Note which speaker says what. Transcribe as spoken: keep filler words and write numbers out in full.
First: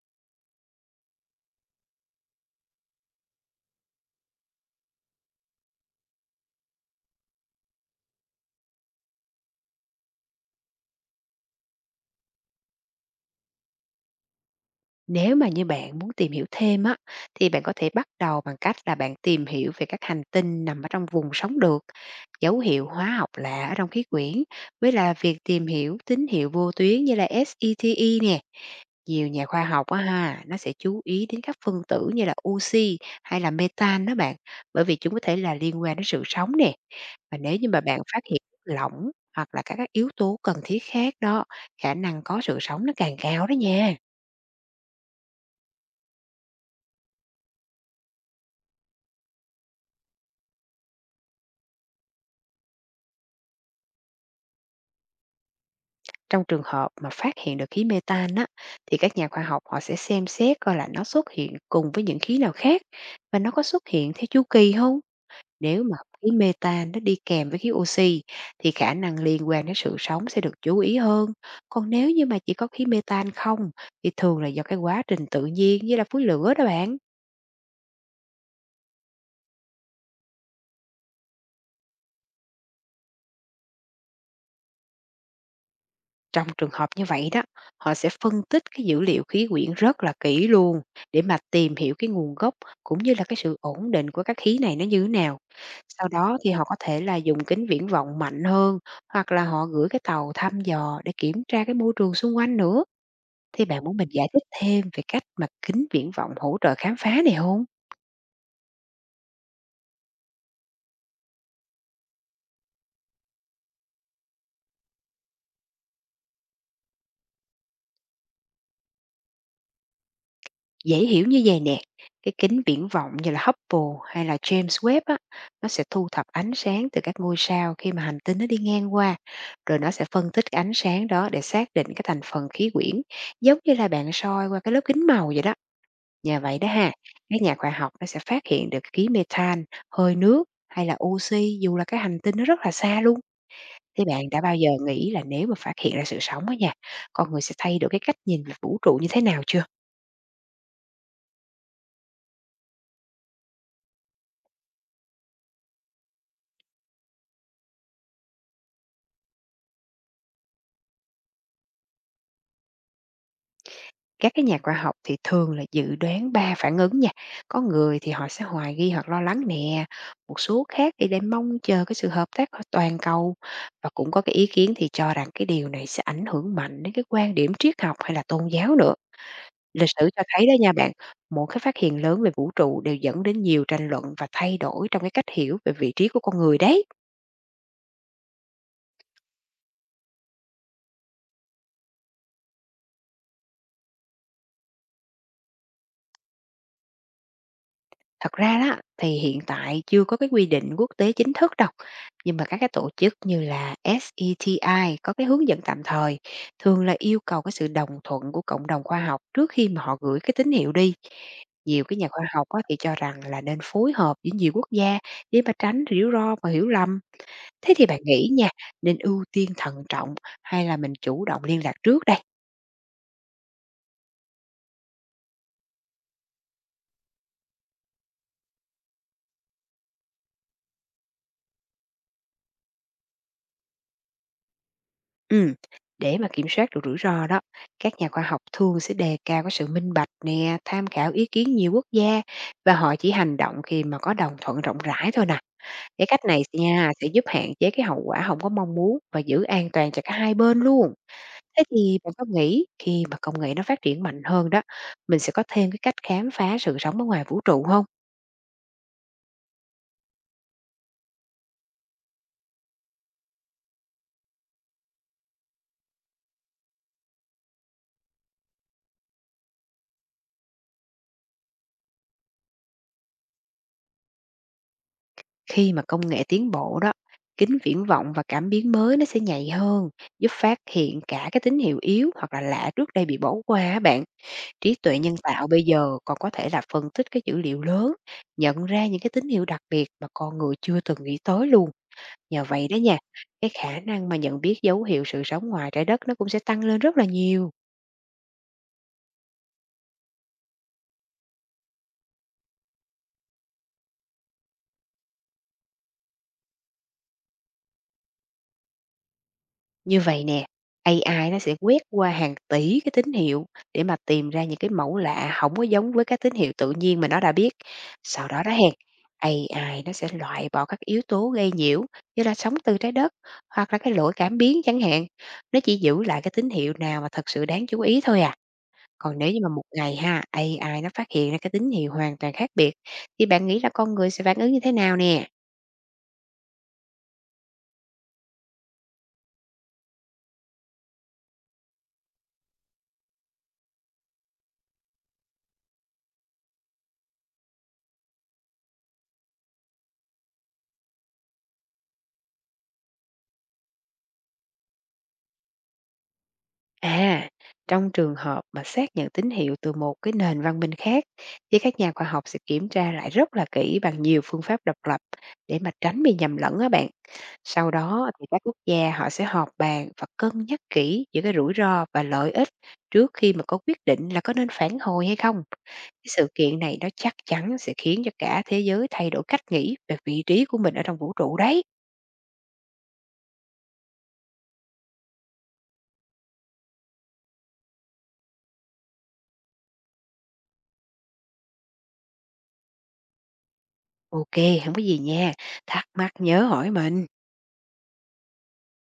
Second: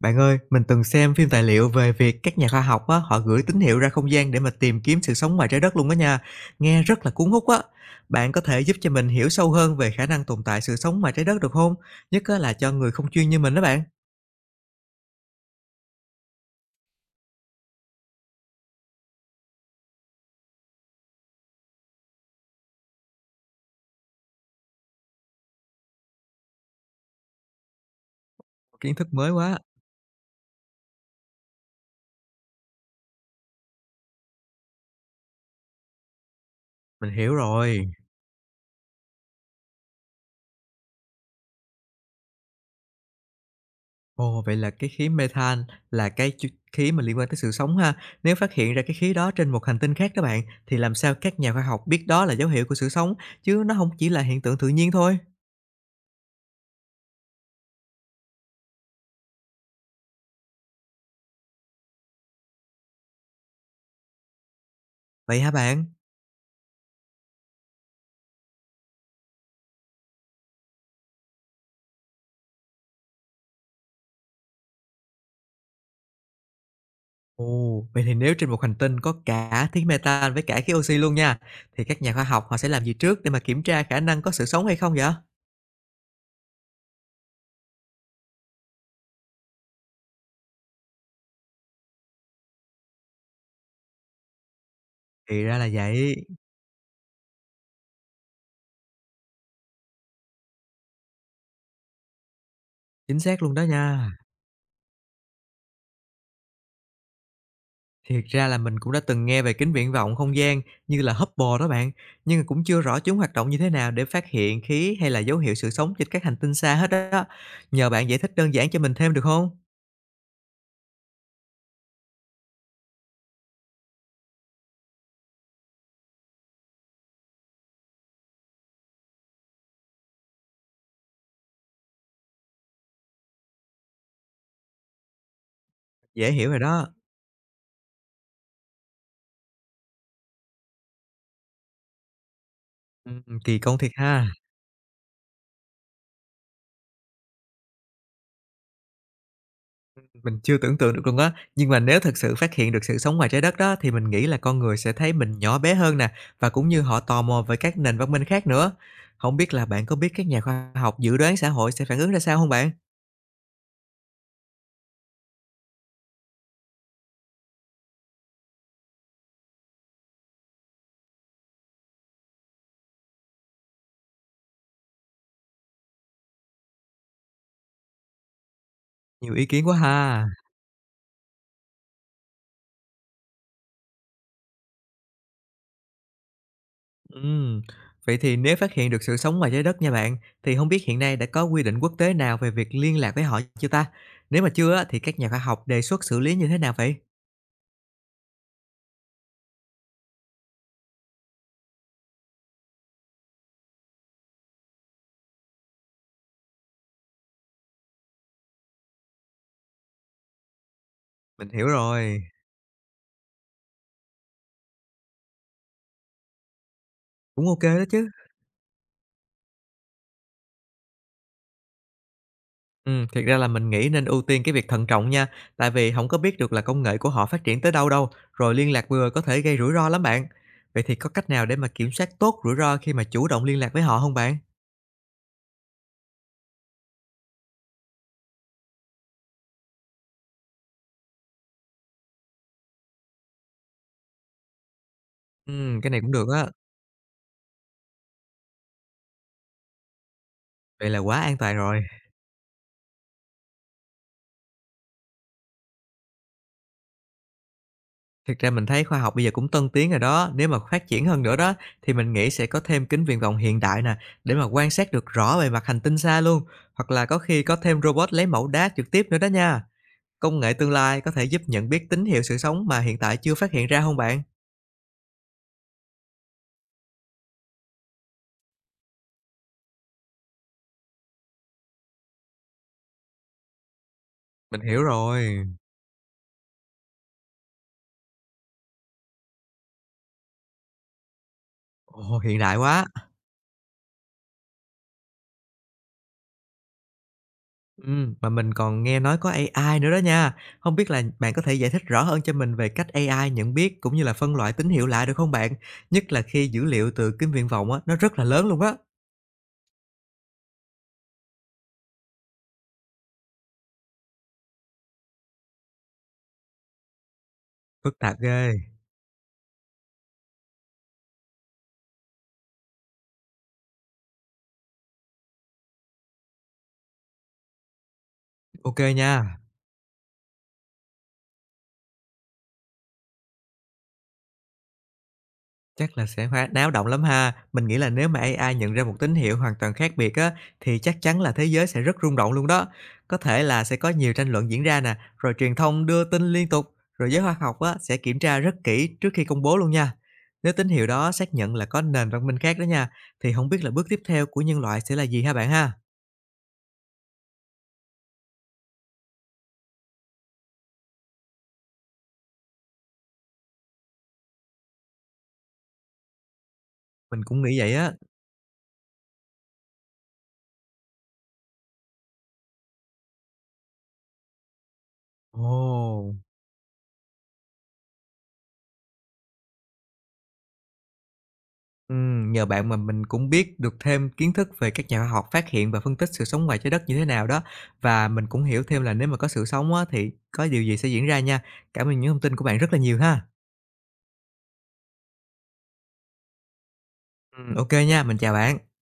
Speaker 1: Bạn ơi, mình từng xem phim tài liệu về việc các nhà khoa học á, họ gửi tín hiệu ra không gian để mà tìm kiếm sự sống ngoài trái đất luôn đó nha. Nghe rất là cuốn hút á. Bạn có thể giúp cho mình hiểu sâu hơn về khả năng tồn tại sự sống ngoài trái đất được không? Nhất á, là cho người không chuyên như mình đó bạn.
Speaker 2: Nếu mà như bạn muốn tìm hiểu thêm á, thì bạn có thể bắt đầu bằng cách là bạn tìm hiểu về các hành tinh nằm ở trong vùng sống được, dấu hiệu hóa học lạ ở trong khí quyển, với là việc tìm hiểu tín hiệu vô tuyến như là ét e tê e nè.
Speaker 1: Kiến thức
Speaker 2: Nhiều
Speaker 1: mới
Speaker 2: nhà
Speaker 1: quá.
Speaker 2: khoa học á ha, nó sẽ chú ý đến các phân tử như là oxy hay là metan đó bạn, bởi vì chúng có thể là liên quan đến sự sống nè.
Speaker 1: Mình hiểu
Speaker 2: Và nếu như mà
Speaker 1: rồi.
Speaker 2: bạn phát hiện chất lỏng hoặc là các, các yếu tố cần thiết khác đó, khả năng có sự sống nó càng cao đó nha.
Speaker 1: Ồ, vậy là cái khí methane là cái chu- khí mà liên quan tới sự sống ha. Nếu phát hiện ra cái khí đó trên một hành tinh khác đó bạn, thì làm sao các nhà khoa học biết đó là dấu hiệu của sự sống, chứ nó không chỉ là hiện tượng tự nhiên thôi.
Speaker 2: Trong trường hợp mà phát hiện được khí metan á, thì các nhà khoa học họ sẽ xem xét coi là nó xuất hiện cùng với những khí nào khác và nó có xuất hiện theo chu kỳ không.
Speaker 1: Vậy hả
Speaker 2: Nếu
Speaker 1: bạn?
Speaker 2: mà khí metan nó đi kèm với khí oxy thì khả năng liên quan đến sự sống sẽ được chú ý hơn. Còn nếu như mà chỉ có khí metan không thì thường là do cái quá trình tự nhiên như là phối lửa đó bạn.
Speaker 1: Ồ, vậy thì nếu trên một hành tinh có cả khí methane với cả khí oxy luôn nha, thì các nhà khoa học họ sẽ làm gì trước để mà kiểm tra khả năng có sự sống hay không vậy?
Speaker 2: Trong trường hợp như vậy đó, họ sẽ phân tích cái dữ liệu khí quyển rất là kỹ luôn để mà tìm hiểu cái nguồn gốc cũng như là cái sự ổn định của các khí này nó như thế nào.
Speaker 1: Thì ra là
Speaker 2: Sau
Speaker 1: vậy,
Speaker 2: đó thì họ có thể là dùng kính viễn vọng mạnh hơn hoặc là họ gửi cái tàu thăm dò để kiểm tra cái môi trường xung quanh nữa.
Speaker 1: chính xác luôn đó
Speaker 2: Thì bạn muốn mình
Speaker 1: nha.
Speaker 2: giải thích thêm về cách mà kính viễn vọng hỗ trợ khám phá này không?
Speaker 1: Thiệt ra là mình cũng đã từng nghe về kính viễn vọng không gian như là Hubble đó bạn, nhưng mà cũng chưa rõ chúng hoạt động như thế nào để phát hiện khí hay là dấu hiệu sự sống trên các hành tinh xa hết đó. Nhờ bạn giải thích đơn giản cho mình thêm được không?
Speaker 2: Dễ hiểu như vậy nè, cái kính viễn vọng như là Hubble hay là James Webb á, nó sẽ thu thập ánh sáng từ các ngôi sao khi mà hành tinh nó đi ngang qua, rồi nó sẽ phân tích cái ánh sáng đó để xác định cái thành phần khí quyển, giống như là bạn soi qua cái lớp kính màu vậy đó.
Speaker 1: Dễ
Speaker 2: Nhờ
Speaker 1: hiểu rồi
Speaker 2: vậy đó
Speaker 1: đó.
Speaker 2: ha, các nhà khoa học nó sẽ phát hiện được khí methane, hơi nước hay là oxy dù là cái hành tinh nó rất là xa
Speaker 1: Ừ,
Speaker 2: luôn.
Speaker 1: kỳ công thiệt
Speaker 2: Thì
Speaker 1: ha.
Speaker 2: bạn đã bao giờ nghĩ là nếu mà phát hiện ra sự sống á nha, con người sẽ thay đổi cái cách nhìn về vũ trụ như thế nào chưa?
Speaker 1: Mình chưa tưởng tượng được luôn á, nhưng mà nếu thực sự phát hiện được sự sống ngoài trái đất đó thì mình nghĩ là con người sẽ thấy mình nhỏ bé hơn nè, và cũng như họ tò mò về các nền văn minh khác nữa. Không biết là bạn có biết các nhà khoa học dự đoán xã hội sẽ phản ứng ra sao không bạn?
Speaker 2: Các cái nhà khoa học thì thường là dự đoán ba phản ứng nha. Có người thì họ sẽ hoài nghi hoặc lo lắng nè, một số khác thì đang mong chờ cái sự hợp tác ở toàn cầu, và cũng có cái ý kiến thì cho rằng cái điều này sẽ ảnh hưởng mạnh đến cái quan điểm triết học hay là tôn giáo nữa.
Speaker 1: Nhiều ý kiến quá
Speaker 2: Lịch sử cho
Speaker 1: ha.
Speaker 2: thấy đó nha bạn, mỗi cái phát hiện lớn về vũ trụ đều dẫn đến nhiều tranh luận và thay đổi trong cái cách hiểu về vị trí của con người đấy.
Speaker 1: Ừm. Vậy thì nếu phát hiện được sự sống ngoài trái đất nha bạn, thì không biết hiện nay đã có quy định quốc tế nào về việc liên lạc với họ chưa ta? Nếu mà chưa á, thì các nhà khoa học đề xuất xử lý như thế nào vậy?
Speaker 2: Thật ra đó thì hiện tại chưa có cái quy định quốc tế chính thức đâu, nhưng mà các cái tổ chức như là se ti có cái hướng dẫn tạm thời, thường là yêu cầu cái sự đồng thuận của cộng đồng khoa học trước khi mà họ gửi cái tín hiệu đi.
Speaker 1: Mình hiểu
Speaker 2: Nhiều cái nhà
Speaker 1: rồi,
Speaker 2: khoa học á, thì cho rằng là nên phối hợp với nhiều quốc gia để mà tránh rủi ro và hiểu lầm.
Speaker 1: cũng ok
Speaker 2: Thế
Speaker 1: đó
Speaker 2: thì bạn
Speaker 1: chứ.
Speaker 2: nghĩ nha, nên ưu tiên thận trọng hay là mình chủ động liên lạc trước đây?
Speaker 1: Ừm, thiệt ra là mình nghĩ nên ưu tiên cái việc thận trọng nha, tại vì không có biết được là công nghệ của họ phát triển tới đâu đâu, rồi liên lạc vừa có thể gây rủi ro lắm bạn. Vậy thì có cách nào để mà kiểm soát tốt rủi ro khi mà chủ động liên lạc với họ không bạn?
Speaker 2: Ừm, để mà kiểm soát được rủi ro đó, các nhà khoa học thường sẽ đề cao cái sự minh bạch nè, tham khảo ý kiến nhiều quốc gia và họ chỉ hành động khi mà có đồng thuận rộng rãi thôi nè.
Speaker 1: Ừm, cái này
Speaker 2: Cái
Speaker 1: cũng
Speaker 2: cách
Speaker 1: được
Speaker 2: này
Speaker 1: á,
Speaker 2: nha sẽ giúp hạn chế cái hậu quả không có mong muốn và giữ an toàn cho cả hai bên
Speaker 1: vậy
Speaker 2: luôn.
Speaker 1: là quá an toàn
Speaker 2: Thế
Speaker 1: rồi.
Speaker 2: thì bạn có nghĩ khi mà công nghệ nó phát triển mạnh hơn đó, mình sẽ có thêm cái cách khám phá sự sống ở ngoài vũ trụ không?
Speaker 1: Thực ra mình thấy khoa học bây giờ cũng tân tiến rồi đó, nếu mà phát triển hơn nữa đó, thì mình nghĩ sẽ có thêm kính viễn vọng hiện đại nè, để mà quan sát được rõ bề mặt hành tinh xa luôn, hoặc là có khi có thêm robot lấy mẫu đá trực tiếp nữa đó nha. Công nghệ tương lai có thể giúp nhận biết tín hiệu sự sống mà hiện tại chưa phát hiện ra không bạn?
Speaker 2: Khi mà công nghệ tiến bộ đó, kính viễn vọng và cảm biến mới nó sẽ nhạy hơn, giúp phát hiện cả cái tín hiệu yếu hoặc là lạ trước đây bị bỏ qua á bạn.
Speaker 1: Mình
Speaker 2: Trí
Speaker 1: hiểu
Speaker 2: tuệ nhân
Speaker 1: rồi.
Speaker 2: tạo bây giờ còn có thể là phân tích cái dữ liệu lớn, nhận ra những cái tín hiệu đặc biệt mà con người chưa từng nghĩ tới luôn.
Speaker 1: Ồ, hiện
Speaker 2: Nhờ
Speaker 1: đại
Speaker 2: vậy đó
Speaker 1: quá.
Speaker 2: nha, cái khả năng mà nhận biết dấu hiệu sự sống ngoài trái đất nó cũng sẽ tăng lên rất là nhiều.
Speaker 1: Ừm, mà mình còn nghe nói có a i nữa đó nha. Không biết là bạn có thể giải thích rõ hơn cho mình về cách a i nhận biết cũng như là phân loại tín hiệu lạ được không bạn? Nhất là khi dữ liệu từ kính viễn vọng á, nó rất là lớn luôn á.
Speaker 2: Như vậy nè, a i nó sẽ quét qua hàng tỷ cái tín hiệu để mà tìm ra những cái mẫu lạ không có giống với các tín hiệu tự nhiên mà nó đã biết.
Speaker 1: Phức tạp
Speaker 2: Sau đó đó
Speaker 1: ghê.
Speaker 2: hén, a i nó sẽ loại bỏ các yếu tố gây nhiễu như là sóng từ trái đất hoặc là cái lỗi cảm biến chẳng hạn. Nó chỉ giữ lại cái tín hiệu nào mà thật sự đáng chú ý thôi à.
Speaker 1: Ok
Speaker 2: Còn nếu như
Speaker 1: nha.
Speaker 2: mà một ngày ha, a i nó phát hiện ra cái tín hiệu hoàn toàn khác biệt thì bạn nghĩ là con người sẽ phản ứng như thế nào nè?
Speaker 1: Chắc là sẽ hoa náo động lắm ha. Mình nghĩ là nếu mà a i nhận ra một tín hiệu hoàn toàn khác biệt á, thì chắc chắn là thế giới sẽ rất rung động luôn đó. Có thể là sẽ có nhiều tranh luận diễn ra nè, rồi truyền thông đưa tin liên tục, rồi giới khoa học á, sẽ kiểm tra rất kỹ trước khi công bố luôn nha. Nếu tín hiệu đó xác nhận là có nền văn minh khác đó nha, thì không biết là bước tiếp theo của nhân loại sẽ là gì ha bạn ha?
Speaker 2: À, trong trường hợp mà xác nhận tín hiệu từ một cái nền văn minh khác thì các nhà khoa học sẽ kiểm tra lại rất là kỹ bằng nhiều phương pháp độc lập để mà tránh bị nhầm lẫn á bạn.
Speaker 1: Mình cũng nghĩ
Speaker 2: Sau
Speaker 1: vậy á.
Speaker 2: đó thì các quốc gia họ sẽ họp bàn và cân nhắc kỹ giữa cái rủi ro và lợi ích trước khi mà có quyết định là có nên phản hồi hay không. Cái
Speaker 1: Ồ.
Speaker 2: sự kiện này nó chắc chắn sẽ khiến cho cả thế giới thay đổi cách nghĩ về vị trí của mình ở trong vũ trụ đấy.
Speaker 1: Ừm, nhờ bạn mà mình cũng biết được thêm kiến thức về các nhà khoa học phát hiện và phân tích sự sống ngoài trái đất như thế nào đó. Và mình cũng hiểu thêm là nếu mà có sự sống á, thì có điều gì sẽ diễn ra nha. Cảm ơn những thông tin của bạn rất là nhiều ha.
Speaker 2: Ok, không có gì nha. Thắc mắc nhớ hỏi mình.
Speaker 1: Ừm, ô nha, mình chào bạn.